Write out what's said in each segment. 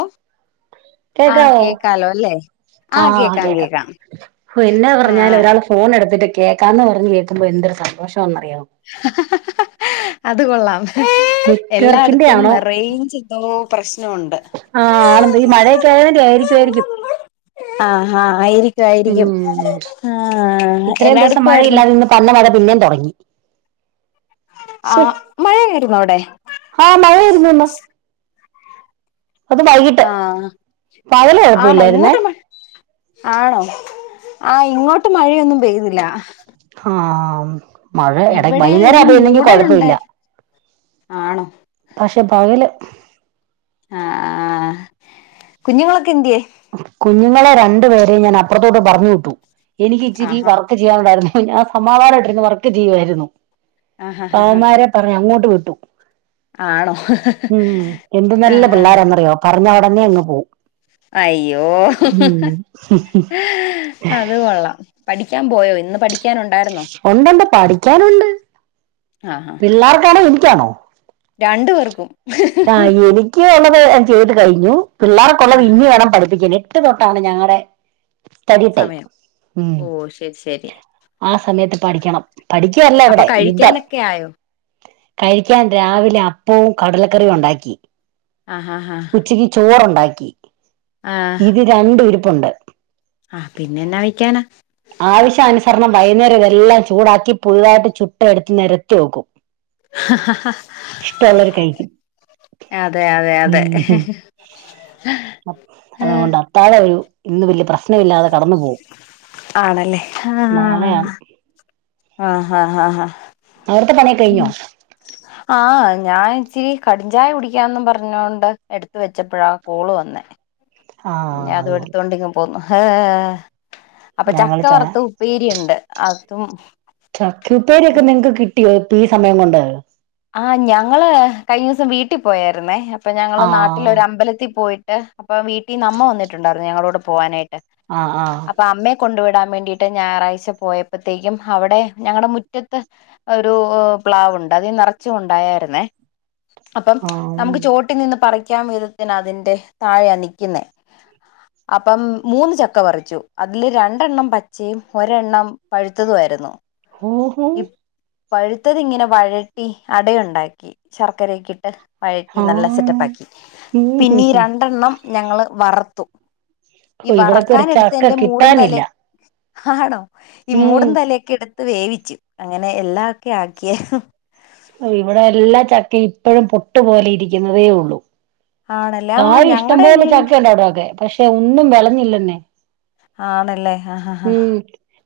ഒഹ് [inaudible] കേക്കാവോ? ആഹ് കേക്കാം. ഹൊ എന്നാ ആ പറഞ്ഞാലും ഒരാള് ഫോണെടുത്തിട്ട് കേക്കാന്ന് പറഞ്ഞ് കേക്കുമ്പോ എന്തൊരു സന്തോഷവാന്നറിയാവോ. അത് കൊള്ളാം നെറ്റ്വർക്കിന്റെ എല്ലാടത്തും ആണോ റെയിഞ്ച് ന്തോ പ്രശ്നൊ ഒണ്ട് ആഹ് ആളെന്ത് ഈ മഴക്കെ ആയതിന്റെ ആയിരിക്കുവായിരിക്കും. ആഹാ ആയിരി ക്കു ആയിരിക്കും. ഉം ആഹ് ഇത്രയും ദിവസം എന്നാടുക്കുവാരുന്നു? മഴയില്ലാതെ ഇന്ന് പന്ന മഴ പിന്നേം തൊടങ്ങി. ആഹ് മഴയായിരുന്നോവിടെ? ഹാ മഴരുന്നല്ലോ വൈകിട്ട് ആഹ് പകല് ആണൊ കുഴപ്പമില്ലായിരുന്നേ ഇങ്ങോട്ടു മഴ ആണൊ ആഹ് ഇങ്ങോട്ട് മഴയൊന്നും പെയ്യുന്നില്ല. ഹാം മഴ എട ഇവിടെ വൈന്നേരാ ഒരു പെയ്യുന്നെങ്കിൽ കൊഴപ്പവില്ല. മൂടലുണ്ടായിരുന്നു ആണോ പക്ഷേ പകല് ആഹ് ആഹ് കുഞ്ഞുങ്ങളൊക്കെന്ത്യേ? കുഞ്ഞുങ്ങളെ രണ്ടുപേരെയും ഞാനപ്പുറത്തോട്ട് പറഞ്ഞുവിട്ടു. എനിക്കിച്ചിരി ആഹാ വർ ചെയാനുണ്ടായിരുന്നു ആഹ് സമാധാനായിട്ടിരുന്നു വർക്ക് ചെയ്യായിരുന്നു ആഹാ അനേര പറഞ്ഞ് അങ്ങോട്ട് വിട്ടു ആണോ ഉം എന്ത് നല്ല ആഹ് ആഹ് പിള്ളോരെന്നറിയോ പറഞ്ഞ ഉടനെ അങ്ങ് പോവും അയ്യോ ഉം അത് കൊള്ളാം പഠിക്കാൻ പോയോ ഇന്ന് പഠിക്ക ഉണ്ടണ്ട് പഠിക്കാനുണ്ട് ആഹ് ആഹ് പിള്ളേർക്കാണോ എനിക്കാണോ രണ്ടു പേർക്കും എനിക്കുള്ളത് ഞാൻ ചെയ്ത് കഴിഞ്ഞു പിള്ളേർക്കുള്ളത് ആഹ് ഇനി വേണം പതിപ്പിക്കാൻ എട്ട് തൊട്ടാണ് ഞങ്ങളുടെ സ്റ്റഡി ടൈം സമയം ഉം ഓ ശരി ശരി ആ സമയത്ത് പഠിക്കണം പഠിക്കുവല്ല അപ്പൊ ഇവിടെ യുദ്ധം കഴിക്കാനൊക്കെ ആയോ കഴിക്കാൻ രാവിലെ അപ്പവും കടലക്കറിയും ഉണ്ടാക്കി ആഹ് ആഹ് ആഹ് ഉച്ചക്ക് ചോറുണ്ടാക്കി ആഹ് ഇത് രണ്ടും ഇരിപ്പുണ്ട് ആഹ് പിന്നെ എന്നാ വേക്കാന ആവശ്യാനുസരണം വൈകുന്നേരം എല്ലാം ചൂടാക്കി പുതുതായിട്ട് ചുട്ട് എടുത്ത് നിരത്തി വെക്കും ആഹ് ഇഷ്ടമുള്ളവര് കഴിക്കും അതെ അതെ അതെ ഉം ആഹ് നാളെ ഒരു ഇന്ന് വലിയ പ്രശ്നമില്ലാതെ കടന്നു പോകവും ആണല്ലേ നാളെയാണ് ആഹ് ആഹ് ആഹ് ആഹ് അവിടുത്തെ പണിയൊക്കെ ഉം കഴിഞ്ഞോ ആഹ് ഞാൻ ഇച്ചിരി കടിഞ്ചായ കുടിക്കാന്ന് പറഞ്ഞോണ്ട് എടുത്ത വെച്ചപ്പോഴാ കോള് വന്നേ ആ പിന്നെ അതും അതുപോലെ എടുത്തോണ്ട് പോന്നു ഏഹ് അപ്പൊ ഞങ്ങൾ ചക്ക ച വറുത്ത് ഉപ്പേരിയുണ്ട് അതും ചക്കുപ്പേരിയൊക്കെ നിങ്ങക്ക് കിട്ടിയോ ഇപ്പൊ ഈ സമയം കൊണ്ട് ആഹ് ഞങ്ങള് കഴിഞ്ഞ ദിവസം വീട്ടിൽ പോയായിരുന്നേ അപ്പൊ ഞങ്ങള് ആ നാട്ടില് ഒരു അമ്പലത്തിൽ പോയിട്ട് അപ്പൊ വീട്ടിൽ അമ്മ വന്നിട്ടുണ്ടായിരുന്നു ഞങ്ങളോടെ പോവാനായിട്ട് ആ ആ അപ്പൊ അമ്മ കൊണ്ട് വിടാൻ വേണ്ടിട്ട് ഞായറാഴ്ച പോയപ്പോഴത്തേക്കും അവിടെ ഞങ്ങളുടെ മുറ്റത്ത് ഒരു പ്ലാവുണ്ട് അത് നിറ നിറച്ചുംഉണ്ടായിരുന്നേ അപ്പം ആ നമുക്ക് ചുവട്ടിൽ നിന്ന് പറിക്കാൻ വിധ അതിന്റെ താഴെയാണ് നിൽക്കുന്ന അപ്പം മൂന്ന് ചക്ക പറിച്ചു അതിൽ രണ്ടെണ്ണം പച്ചയും ഒരെണ്ണം പഴുത്തതുമായിരുന്നു ഈ [unintelligible] പഴുത്തത് ഇങ്ങനെ വഴട്ടി അടയുണ്ടാക്കി ശർക്കരയൊക്കെ ഇട്ട് വ ഴറ്റി ആ നല്ല സെറ്റപ്പ് ഉം ആക്കി ഹും പിന്നീട് ഹും. രണ്ടെണ്ണം ഞങ്ങൾ വറത്തു ഓ ഈ ഇവിടൊക്കെ ഒരു വറക്കാൻ ചക്ക എടുത്തതിൻ്റെ മൂടും തലേ കിട്ടാനില്ല ആണോ ഈ ഉം മൂടും തലൊക്കെ എടുത്ത് വേവിച്ചു അങ്ങനെ എല്ലാം ഒക്കെ ആക്കിയ ഇവിടെ എല്ലാ ചക്കയും ഇപ്പോഴും പൊട്ടുപോലെ ഇരിക്കുന്നതേ ഉള്ളൂ ആണല്ലേ ആ താഴെ ഇഷ്ടം ഞങ്ങടെ പോലെ വീടിന്റെ ചക്കയുണ്ട് അവിടെ ഒക്കെ പക്ഷെ ഒന്നും വിളഞ്ഞില്ലന്നെ ആണല്ലേ ആഹ് ആഹ്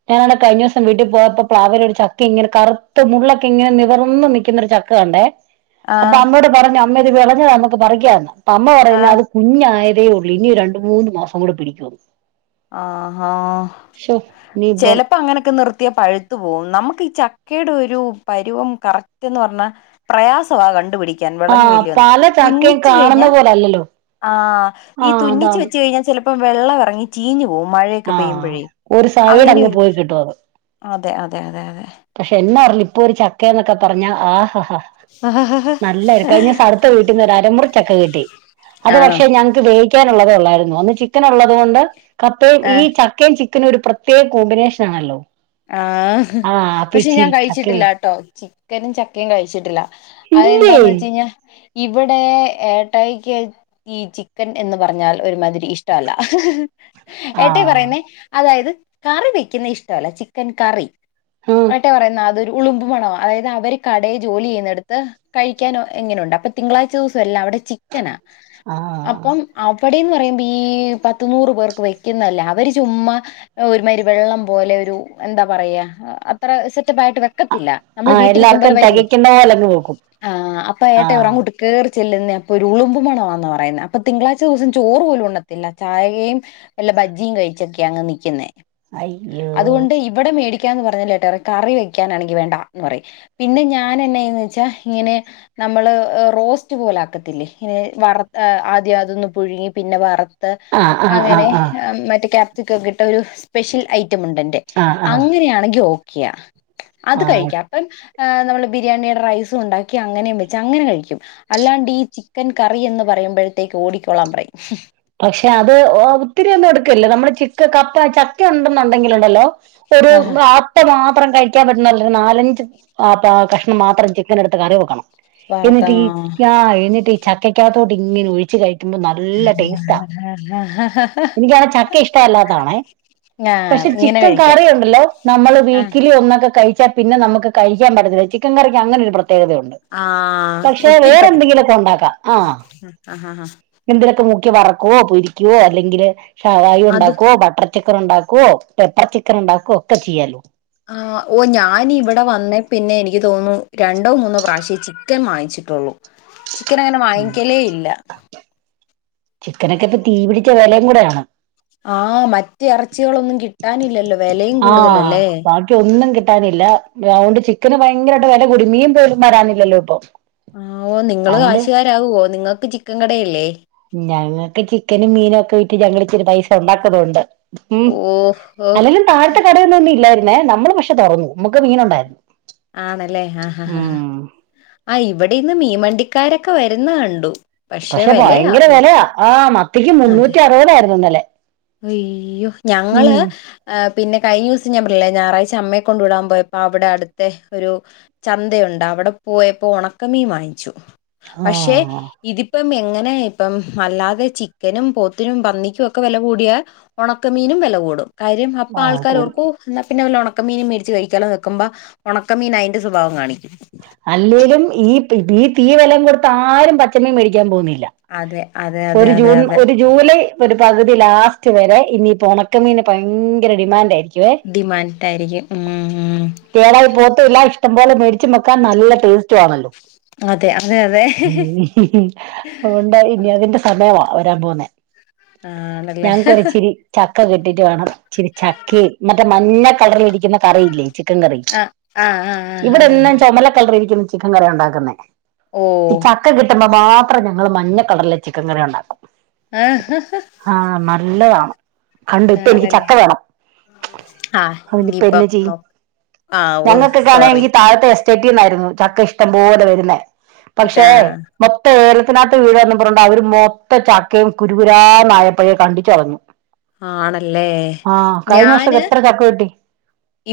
ഞാനാവിടെ കഴിഞ്ഞ ദിവസം വീട്ടിൽ പോയപ്പോ പ്ലാവിൽ ഒരു ചക്ക ഇങ്ങനെ കറുത്ത മുള്ളൊക്കെ ഇങ്ങനെ നിവർന്ന് നിക്കുന്ന ചക്ക കണ്ടേ ആ ആ അപ്പൊ അമ്മയോട് പറഞ്ഞു അമ്മ ഇത് വിളഞ്ഞത് നമുക്ക് പറിക്കന്ന് അപ്പൊ അമ്മ ആ പറയുന്നത് അത് ആ കുഞ്ഞായതേ ഉള്ളൂ ഇനിയും രണ്ട് മൂന്ന് മാസം കൂടെ പിടിക്കുന് ആഹാ ഇനിയിപ്പം ചെലപ്പ അങ്ങനക്ക നിർത്തിയ പഴു ത്ത് പോവും നമുക്ക് ഈ ചക്കെടെ ഒരു പരുവം കറക്റ്റ് എന്ന് പർഞ്ഞാ പ്രയാസവാ കണ്ടുപിടി ക്യാൻ വെളഞ്ഞു ആഹ് വെര്ല്യോന്ന്. പല ചക്കയും തുന്നിച് കഴിഞ്ഞ കാണുന്ന പോലല്ലല്ലോ ആ ഈ ആഹ് തുന്നിച്ച് അതാണ് വെച്ച് കഴിഞ്ഞാ ചെലപ്പം വെള്ളം എറങ്ങി ചീഞ് പോവും. മഴക്ക പെയ്യുമ്പഴേ. ഒര് സൈട് അങ്ങ് പോയി കിട്ടു. അത് അതെ അതെ അതെ അതെ പക്ഷെ എന്നാ പർലി ഇപ്പൊ ഒരു ചക്കെന്നക്ക പറഞ്ഞാ ആ ഹ ഹ നല്ലായിരി കഴിഞീസ അട് ത്ത വീട്ട്ന്ന് ഒരു അരമുറി ചക്ക കിട്ടി. അത് ആണോ പക്ഷെ ഞങ്ങക്ക് വെവി ക്ക്യാന് ഉള്ളത് അല്ലായിരുന്നു അന്ന് ചിക്കന് ഉള്ളത് കൊണ്ട് കപ്പയും ഈ ആഹ് ച ക്കയും ചിക്കന് ഒരു പ്രത്യേക കോമ്പിനേഷന് ആണല്ലോ. ആ ആഹ് അപ്പൊ പക്ഷെ ഞാൻ ഇച്ചിരി ചക്ക കഴിച്ചിട്ടില്ല വേവിച്ചു കേട്ടോ ചിക്കനും ചക്കയും കഴിച്ചിട്ടില്ല. അത് ഇല്ലേ എന്താന്ന് വെച് കഴിഞ്ഞാ ഇവടെ ഏട്ടായിക്ക്. ഈ ചിക്കൻ എന്ന് പറഞ്ഞാൽ ഒരുമാതിരി ഇഷ്ടവല്ല. ഏട്ടായി ആഹ് പറയുന്നെ അതായത് കറി വെക്ക്ന്നെ ഇഷ്ടല്ല ചിക്കൻ കറി. ഉം ഏട്ടായി പറയുന്ന അതൊരു ഉളുമ്പ് മണവാ അതായത് അവര് കടെ ജോലി ചെയ്യ്ന്നട്ത്ത്. കഴിക്കാനോ എങ്ങനെ ഉണ്ട് അപ്പ തിങ്കളാഴ്ച ദിവസം എല്ലാ അവടെ ചിക്കനാ ആഹ് അപ്പം. അവടെന്ന് പറയുമ്പ ഈ പത്ത് നൂറ് പേർക്ക് വെക്കുന്നല്ലേ. അവര് ചുമ്മാ ഒരു മായിരി വെള്ളം പോലെ ഒരു എന്താ പറയാ അത്ര സെറ്റപ്പ് ആയിട്ട്. വെ ക്കത്തില്ല നമ്മള് ആഹ് വീട്ടി എല്ലാർക്കും വെക്കുമ്പോലെ വര്ല്ല തികയ്ക്കുന്ന പോലങ്ങ് വെക്കും ആ അപ്പ ഏട്ടയി പറ ആഹ് അങ്ങോട്ട് കെറി ചെല്ലുന്നെ അപ്പൊ ഒരു ഉളുമ്പ് മണവാന്നാ പറയുന്ന അപ്പ തിങ്കളാഴ്ച ദിവസം ചോറ് പോലും ഉണ്ണത്തില്ല. ചായെം വല്ല ബജ്ജിയും കഴിച്ചൊക്കെയ അങ്ങ് നിക്കുന്നേ അയ്യോ അതുകൊണ്ട്. ഇവടെ മേടിക്കാന്ന് പറഞ്ഞാൽ ഏട്ടായി പറയും കറി വെക്ക്യാനാണെങ്കി വേണ്ട ന്ന് പറയും. പിന്നെ ഞാന എന്നാ ചെയ്യും ന്ന് വെച്ചാ ഇങ്ങനെ നമ്മള് റോസ്റ്റ് പോല ആക്കത്തില്ലേ ഇങ്ങനെ വറ ആദ്യ അതൊന്നു പുഴുങ്ങി. പിന്നെ വറ ത് ആഹ് ആഹ് അങ്ങനെ ആഹ് ആഹ് മറ്റേ ക്യാപ്സിക്കൊക്കെ ഇട്ട് ഒരു സ്പെഷ്യൽ ഐറ്റം ഉണ്ട്. എന്റെ. ആഹ് ആഹ് യാണെങ്കി ഓക്കിയ അത് ആഹ് കഴിക്യാം. ഇപ്പം നമ്മള് ബിരിയാണി റൈസു ഉണ്ടാക്കി അങ്ങനേം വെച്ച് അങ്ങനെ കഴിക്കും. അല്ലാണ്ട് ഈ ചിക്കൻ കറി എന്ന് പറയുമ്പഴത്തേക്ക് ഓടിക്കൊള്ളാം പറയും. പക്ഷെ അത് ഒത്തിരി ഒന്നും എടുക്കല്ല. നമ്മള് ചിക്ക കപ്പ ചക്ക ഉണ്ടെന്നുണ്ടെങ്കിലു ഉണ്ടല്ലോ. ഒരു ആഹാ ആ മാത്രം കഴിക്ക്യാം പറ്റുന്ന ഒര് നാലഞ്ച് ക കഷ്ണം മാത്രം ചിക്കൻ എടുത്ത് കറി വെക്കണം. വറക്ക എന്നിട്ട് ഈ ആ എന്നിട്ട് ഇ ചക്കക്കകത്തോട്ട് ഇങ്ങനെ ഒഴിച്ച് കഴിക്കുമ്പോ ന [unintelligible] എനിക്കാണെ ചക്ക ഇഷ്ടവല്ലാന്നാണെ ആ പക്ഷെ ഇങ്ങനെ ചിക്കൻ കഴിക്കാ കറി ഉണ്ടല്ലോ നമ്മള് ആ വീക്കിലി. ഒന്നൊക്ക കഴിച്ചാ പിന്നെ നമുക്ക് കഴിക്യാം പറ്റത്തില്ല. ചിക്കൻ കറിക്ക് അങ്ങനൊരു പ്രത്യേകതയുണ്ട്. ആഹ് പക്ഷെ ഒത്തിരി വേറെ പറ്റത്തി എന്തെങ്കിലോക്ക ഉണ്ടാക്കാ. ആ ആഹ് ആഹ് എന്തിലൊക്ക മുക്കി വറക്കൊ പൊരിക്യോ അല്ലെങ്കില് ഷാവായ അത് ഉണ്ടാക്കോ ബട്ടർ ചിക്കന് ഉണ്ടാക്കോ, പെപ്പർ ചിക്കന് ഉണ്ടാക്കോ, ഒക്ക ചെയ്യാലോ. ആ ഓ ഞാന് ഇവട വന്നേ പിന്നെ എനിക്ക് തോന്നുന്നു രണ്ടോ മൂന്നോ പ്രാവശ്യം ചിക്കൻ വാങ്ങിച്ചിട്ടൊള്ളൂ. ചിക്കന് അങ്ങനെ വാങ്ങിക്യലേ ഇല്ല. ചിക്കനൊക്കെ ഇപ്പ തീ പിടിച്ച വെലയും കൂടെയാണ് ആ മറ്റോ എർച്ചികളൊന്നും കിട്ടാനില്ലല്ലോ. വെലയും ആ കൂടുതലല്ലേ പ ഒന്നും കിട്ടാനില്ല തൗണ്ട് ചിക്കന് ഭയങ്കരായിട്ട് വെല കൂടി. മീൻ പോലും വരാനില്ലല്ലോ ഇപ്പൊ ആഹ് ഓഹ് നിങ്ങള് അതുകൊണ്ട് കാശ്കാരാവോ നിങ്ങൾക്ക് ചിക്കൻ കടയില്ലേ. ഞങ്ങക്ക് ചിക്കനും മീനും ഒക്കെ വിറ്റ് ഞങ്ങള് ഇച്ചിരി പൈസ ഉണ്ടാക്കുന്നുണ്ട്. ഉം ഓഹ് ഓഹ് അല്ലേലും താഴ്ത്ത കടയൊന്നും ഒന്നും ഇല്ലായ്രുന്നേ നമ്മള് പക്ഷെ തൊറന്നു. നമുക്ക് മീന് ഉണ്ടായിര്ന്നു. ആണല്ലേ ആഹ് ആഹ് ഇവിടെ ഇന്ന് മീൻവണ്ടിക്കാരൊക്കെ വരുന്ന കണ്ടു. പക്ഷെ ഭയങ്കര വെലയാ ആഹ് മത്തിക്ക് അതെ മുന്നൂറ്റി അറുവതായിര്ന്നുന്നലെ അയ്യോ ഞങ്ങള് പിന്നെ കഴിഞ്ഞൂസം ഞാൻ പർഞ്ഞില്ലേ ഞായറാഴ്ച അമ്മയെ കൊണ്ട് വിടാൻ പോയപ്പൊ അവിടെ അടു ത്ത് ഒരു ചന്തയുണ്ട് അവിടെ പോയപ്പോ ഒണക്കമീ വാങ്ങിച്ചു പക്ഷേ ആഹ് ഇതിപ്പം എങ്ങനെ ഇപ്പം അല്ലാതെ ചിക്കനും പോത്തിനും പന്നിക്കും ഒക്കെ വെല കൂടിയാ ഒണക്കമീനും വെല കൂടും. കാര്യം അപ്പ ആഹ് ആൾക്കാര് കൂടും ഓർക്കും ന്നാ പിന്നെ വല്ല ഒണക്കമീനും മേട്ച്ച് കഴിക്കാല്ലോന്നെക്കുമ്പ ഒണക്കമീൻ അയിന്റെ സ്വഭാവം കാണിക്കും അല്ലേലും ഈ ഈ തീ വെലേം കൊടുത്ത് ആരും പച്ചമീ മേടിക്കാൻ പോന്നില്ല അതെ അതെ അതെ ഒരു അതെ ജൂൺ അതെ ഒര് ജൂലൈ ഒരു പകുതി ലാസ്റ്റ് വരെ ഇനിപ്പൊ ഒണക്കമീന് ഭയങ്കര ഡിമാൻഡ് ആയിരിക്കും ഡിമാൻഡായിരിക്കും ഉം ഉം കേടായി പോത്തുല്ല ഇഷ്ടം പോലെ മേടിച്ചും വെക്കാം നല്ല ടേസ്റ്റു ആണല്ലോ അതെ അതെ അതെ ഉം അതുകൊണ്ട് ഇനി അതിന്റെ സമയവാ വരാൻ പോവുന്നേ ആണല്ലേ ഞങ്ങ്ക്കൊരിച്ചിരി ചക്ക കിട്ടിട്ട് വേണം ഇച്ചിരി ചക്കേം മറ്റേ മഞ്ഞ കളറ്ല് ഇരിക്കുന്ന കറിയില്ലേ ചിക്കൻ കറി ആഹ് ആഹ് ആഹ് ആഹ് ആഹ് ചൊമലക്കളറിയിരിക്കുന്ന ചിക്കൻ കറിയാ ഉണ്ടാക്കുന്നെ ഓഹ് ഈ ചക്ക കിട്ടുമ്പൊ മാത്രം ഞങ്ങള് മഞ്ഞ കളർലെ ചിക്കൻ കറി ഉണ്ടാക്കും ആ, ആഹ് നല്ലതാണ് കണ്ടൊ ഇപ്പ എനിക്ക് ആണല്ലേ ചക്ക വേണം ആ അയ്ന് ഇപ്പന്നെ ഇനിയിപ്പം നോ ചെയ്യും ആ ഓ ഞങ്ങൊക്കെ സോറി ആണെങ്കി താഴത്തെ ചെട്ടിന്നായിരുന്നു ചക്ക ഇഷ്ടംപോലെ വരുന്നേ പക്ഷേ കിട്ടാ മൊത്തം ഏലത്തിനാത്ത് വീഴോന്ന് പറോണ്ട് അവര് മൊത്ത ചക്കയും കുരുകുരാന്നായപ്പയെ കണ്ടിച്ച് കളഞ് ആണല്ലേ ആഹ് കഴിഞ്ഞ ഞാൻ വർഷക്കെ എത്ര ചക്ക കിട്ടി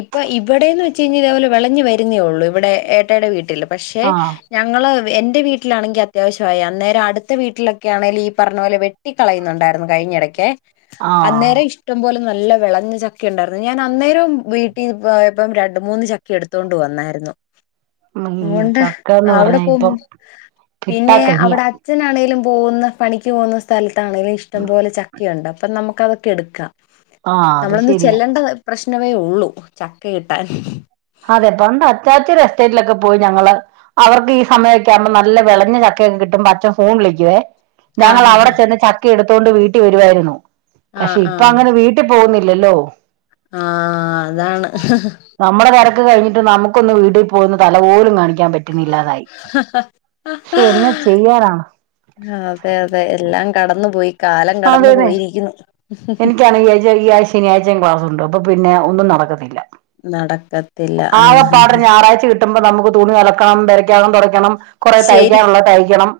ഇപ്പൊ ഇവിടേന്ന് വെച്ച് കഴിഞ്ഞാൽ ഇതേപോലെ വെളഞ്ഞു വരുന്നേള്ളൂ ഇവിടെ ഏട്ടായിടെ വീട്ടില് പക്ഷെ ആഹ് ഞങ്ങള് എന്റെ വീട്ടിലാണെങ്കി അത്യാവശ്യമായി. അന്നേരം അടുത്ത വീട്ട്ലൊക്കെ ആണെല് ഈ പറഞ്ഞ പോലെ വെ ട്ടിക്കളയുന്നുണ്ടായിരുന്നു കഴിഞ്ഞെടക്കെ ആഹ് അന്നേരം ഇഷ്ടം പോലെ നല്ല വെളഞ്ഞ ചക്ക ഉണ്ടായിരുന്നു. ഞാൻ അന്നേരം വീട്ടീ പോയപ്പം രണ്ട് മൂന്ന് ചക്ക എടുത്തോണ്ട് വന്നായിരുന്നു ഈ പോണ്ട ചക്കന്ന് അവിടെ പറഞ്ഞാ പോമു ഇപ്പം പിന്നെ കിട്ടാക്കനിയാ അവിടെ അച്ഛനാണെങ്കിലും പോകുന്ന പണിക്ക് പോകുന്ന സ്ഥൽത്താണേലും ഇഷ്ടം പോലെ ചക്കയുണ്ട് അപ്പം നമുക്കതൊക്കെ എടുക്കാം ആഹ് അത് നമ്മളൊന്ന് ശരിയാ ചെല്ലണ്ട പ്രശ്നമേ ഉള്ളൂ ചക്ക കിട്ടാൻ അതെ പ്പം [unintelligible] എസ്റ്റേറ്റിലൊക്കെ പോയി ഞങ്ങള് അവർക്ക് ഈ സമയംക്കെ ആവുമ്പോ നല്ല വെളഞ്ഞ ചക്കയൊക്കെ കിട്ടുമ്പം അച്ചൻ ഫോൺ വിളിക്കുവേ ആ ഞങ്ങള് ഹാ അവിടെ ഹാ ചെന്ന് ചക്ക എടുത്തോണ്ട് വീട്ടി വരുവായിരുന്നു. ആ പക്ഷെ ഇപ്പൊ ആ അങ്ങനെ വീ ട്ടി പോന്നില്ലല്ലോ ആഹ് അതാണ് നമ്മുടെ തെരക്ക് കഴിഞ്ഞിട്ട് നമുക്കൊന്ന് വീട്ടിൽ പോയിട്ട് തല പോലും കാണിക്കാൻ പറ്റു ന്നില്ലാന്ന് ആയി ശേ എന്ന ചെയ്യാനാ ആഹ് അതെ അതെ എല്ലാം കടന്നു പോയി കാലം കടന്നു പോയിരിക്കുന്നു എനിക്കാണെ ഈ ഈ ആഴ്ച ശനിയാഴ്ചയും ക്ലാസ് ഉണ്ട് അപ്പൊ പിന്നെ ഒന്നും നടക്കത്തില്ല നടക്കത്തില്ല ആഹ് ആ കിട്ടുമ്പ നമുക്ക് തുണി അലക്കണം, പെരക് അകം തുടയ്ക്കണം, കുറേ ശരി തയ്ക്കാനുള്ള തയ്ക്കണം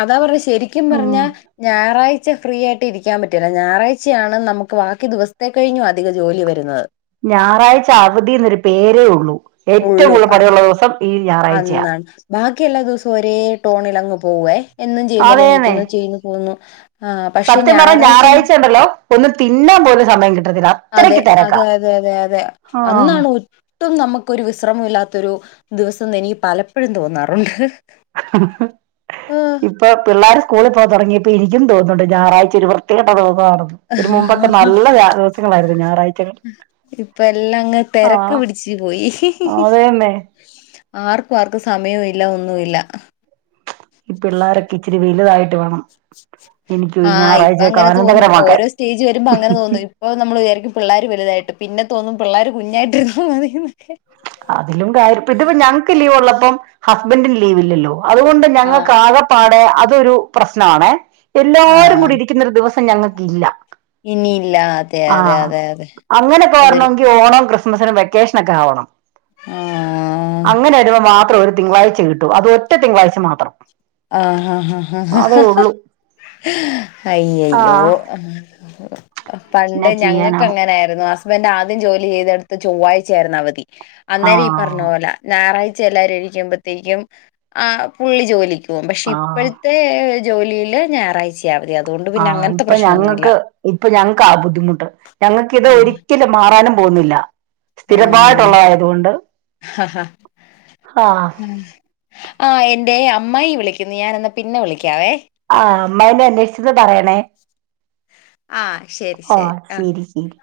അതാ പറഞ്ഞെ ശരിക്കും പറഞ്ഞാ ഉം ഞായറാഴ്ച ഫ്രീ ആയിട്ട് ഇരിക്കാൻ പറ്റുല്ല ഞായറാഴ്ചയാണ് നമുക്ക് ബാക്കി ദിവസ ത്തെ കഴിഞ്ഞു അധികം ജോലി വരുന്നത് ഞായറാഴ്ച അവധി എന്നൊരു പേരേ ഉള്ളൂ ഏറ്റവും ഉള്ളൂ കൂടുതൽ അത് പണിയുള്ള ദിവസം ഈ ഞായറാഴ്ചയ അന്നാണ് ബാക്കി എല്ലാ ദിവസവും ഒരേ ടോണിലങ്ങ് പോവുഎ എന്നും ചെയ്യുമ്പോലെ അതേന്നെ എണീക്കുന്നു ചെയ്യന്ന് തോന്നുന്നു സത്യം പറഞ്ഞ ഞായറാഴ്ച ഉണ്ടല്ലോ ഒന്നും തിന്നാൻ പോലും സമയം കിട്ടു അതെ അതെ അതെ അതെ അതെ ആ അന്നാണ് ഒട്ടും നമക്കൊരു വിശ്രമം ഇല്ലാത്തൊരു ദിവസം എന്ന് എനിക്ക് പലപ്പോഴും തോന്നാറുണ്ട് ഇ ഇപ്പൊ പിള്ളേർ സ്കൂളിൽ പോയ് തുടങ്ങിയപ്പോ എനിക്കും തോന്നുന്നുണ്ട് ഞായറാഴ്ച ഒരു വൃത്തികെട്ട ദിവസണ് ന്ന് ഇതിന് മുമ്പൊക്കെ ആഹ് നല്ല വ്യാ ദിവസങ്ങളായിരുന്നു ഞായറാഴ്ചകൾ ഇപ്പോ എല്ലാം അങ്ങ് ആ തിരക്ക് പിടിച് പോയി അതേന്നെ ആർക്കും ആർക്കും സമയവും ഇല്ല ഒന്നും ഇല്ല പിള്ളോരൊക്കെ ഇച്ചിരി വലുതായിട്ട് വേണം എനിക്ക് ഈ ആഹ് ഇപ്പോ ഞായറാഴ്ചയൊക്കെ അങ്ങനെ തോന്നും ആനന്ദകരമാക്കാൻ ഓരോ സ്റ്റേജ് വരുമ്പോ അങ്ങനെ തോന്നു ഇപ്പൊ നമ്മൾ വിചാരിക്കും പിള്ളോര് വലുതായിട്ട്, പിന്നെ തോന്നും പിള്ളാര് കുഞ്ഞയിട്ടിരുന്ന മതിന്നൊക്കെ അതിലും കാര്യം ഇതിപൊ ഞങ്ങക്ക് ലീവ് ഉള്ളപ്പം ഹസ്ബൻറിന് ലീവ് ഇല്ലല്ലോ അതുകൊണ്ട്ന്നെ ആഹ് ഞങ്ങൾക്ക് ആകെപ്പാടെ അതൊരു പ്രശ്നമാണെ എല്ലാവാരും ആഹ് കൂടി ഇരിക്കുന്ന ഒരു ദിവസം ഞങ്ങൾക്ക് ഇല്ല ഇനിയില്ല അതെ അതെ അതെ അതെ അതൊരു ഈ ഓണം ക്രിസ്മസിന് വെക്കേഷനൊക്കെ ആവണം ആഹ് അങ്ങനെ വരുമ്പോൾ മാത്രം ഒരു തിങ്കളാഴ്ച കിട്ടൂ. അതും ഒറ്റ തിങ്കളാഴ്ച മാത്രം ആഹ്ഹാ അതേ ഉള്ളൂ അയ്യാ അയ്യോ ആഹ് പണ്ട് എന്നാ ഞങ്ങൾക്ക് ചെയ്യാനാവും അങ്ങനെ ആയിരുന്നു ഹസ്ബൻറ് ആദ്യം ജോലി ചെയ്തെടുത്ത് ചൊവ്വാഴ്ച ആയിരുന്നു അവധി അന്നേം ഈ പറഞ്ഞ ആഹ് പറഞ്ഞപൊല ഞായറാഴ്ച എല്ലരും ഇണീരിക്കുമ്പോഴത്തേക്കും പുള്ളി ജോലിക്ക് പോകും പക്ഷെ ഇപ്പോഴ ആഹ് ത്തെ ജോലിയിൽ ഞായറാഴ്ച ആഹ് ഇപ്പൊ ഞങ്ങക്ക് ഇപ്പൊ ഞങ്ങക്ക് ആ ബുദ്ധിമുട്ട് ഞങ്ങൾക്ക്ത് ആ ഒ ഒരിക്കലും മാറാനും പോകുന്നില്ല സ്ഥിരമായിട്ടുള്ളതായതുകൊണ്ട് ആഹ് ഹാ ആഹ് മം ആഹ് എൻറെ അമ്മായി വിളിക്കുന്നു ഞാനൊന്ന് പിന്നെ വിളിക്കാവേ ആഹ് അമ്മായിനെ അന്വേഷിച്ചന്ന് പറയണേ ആ ശരി ആഹ് ആ ശരി ശരി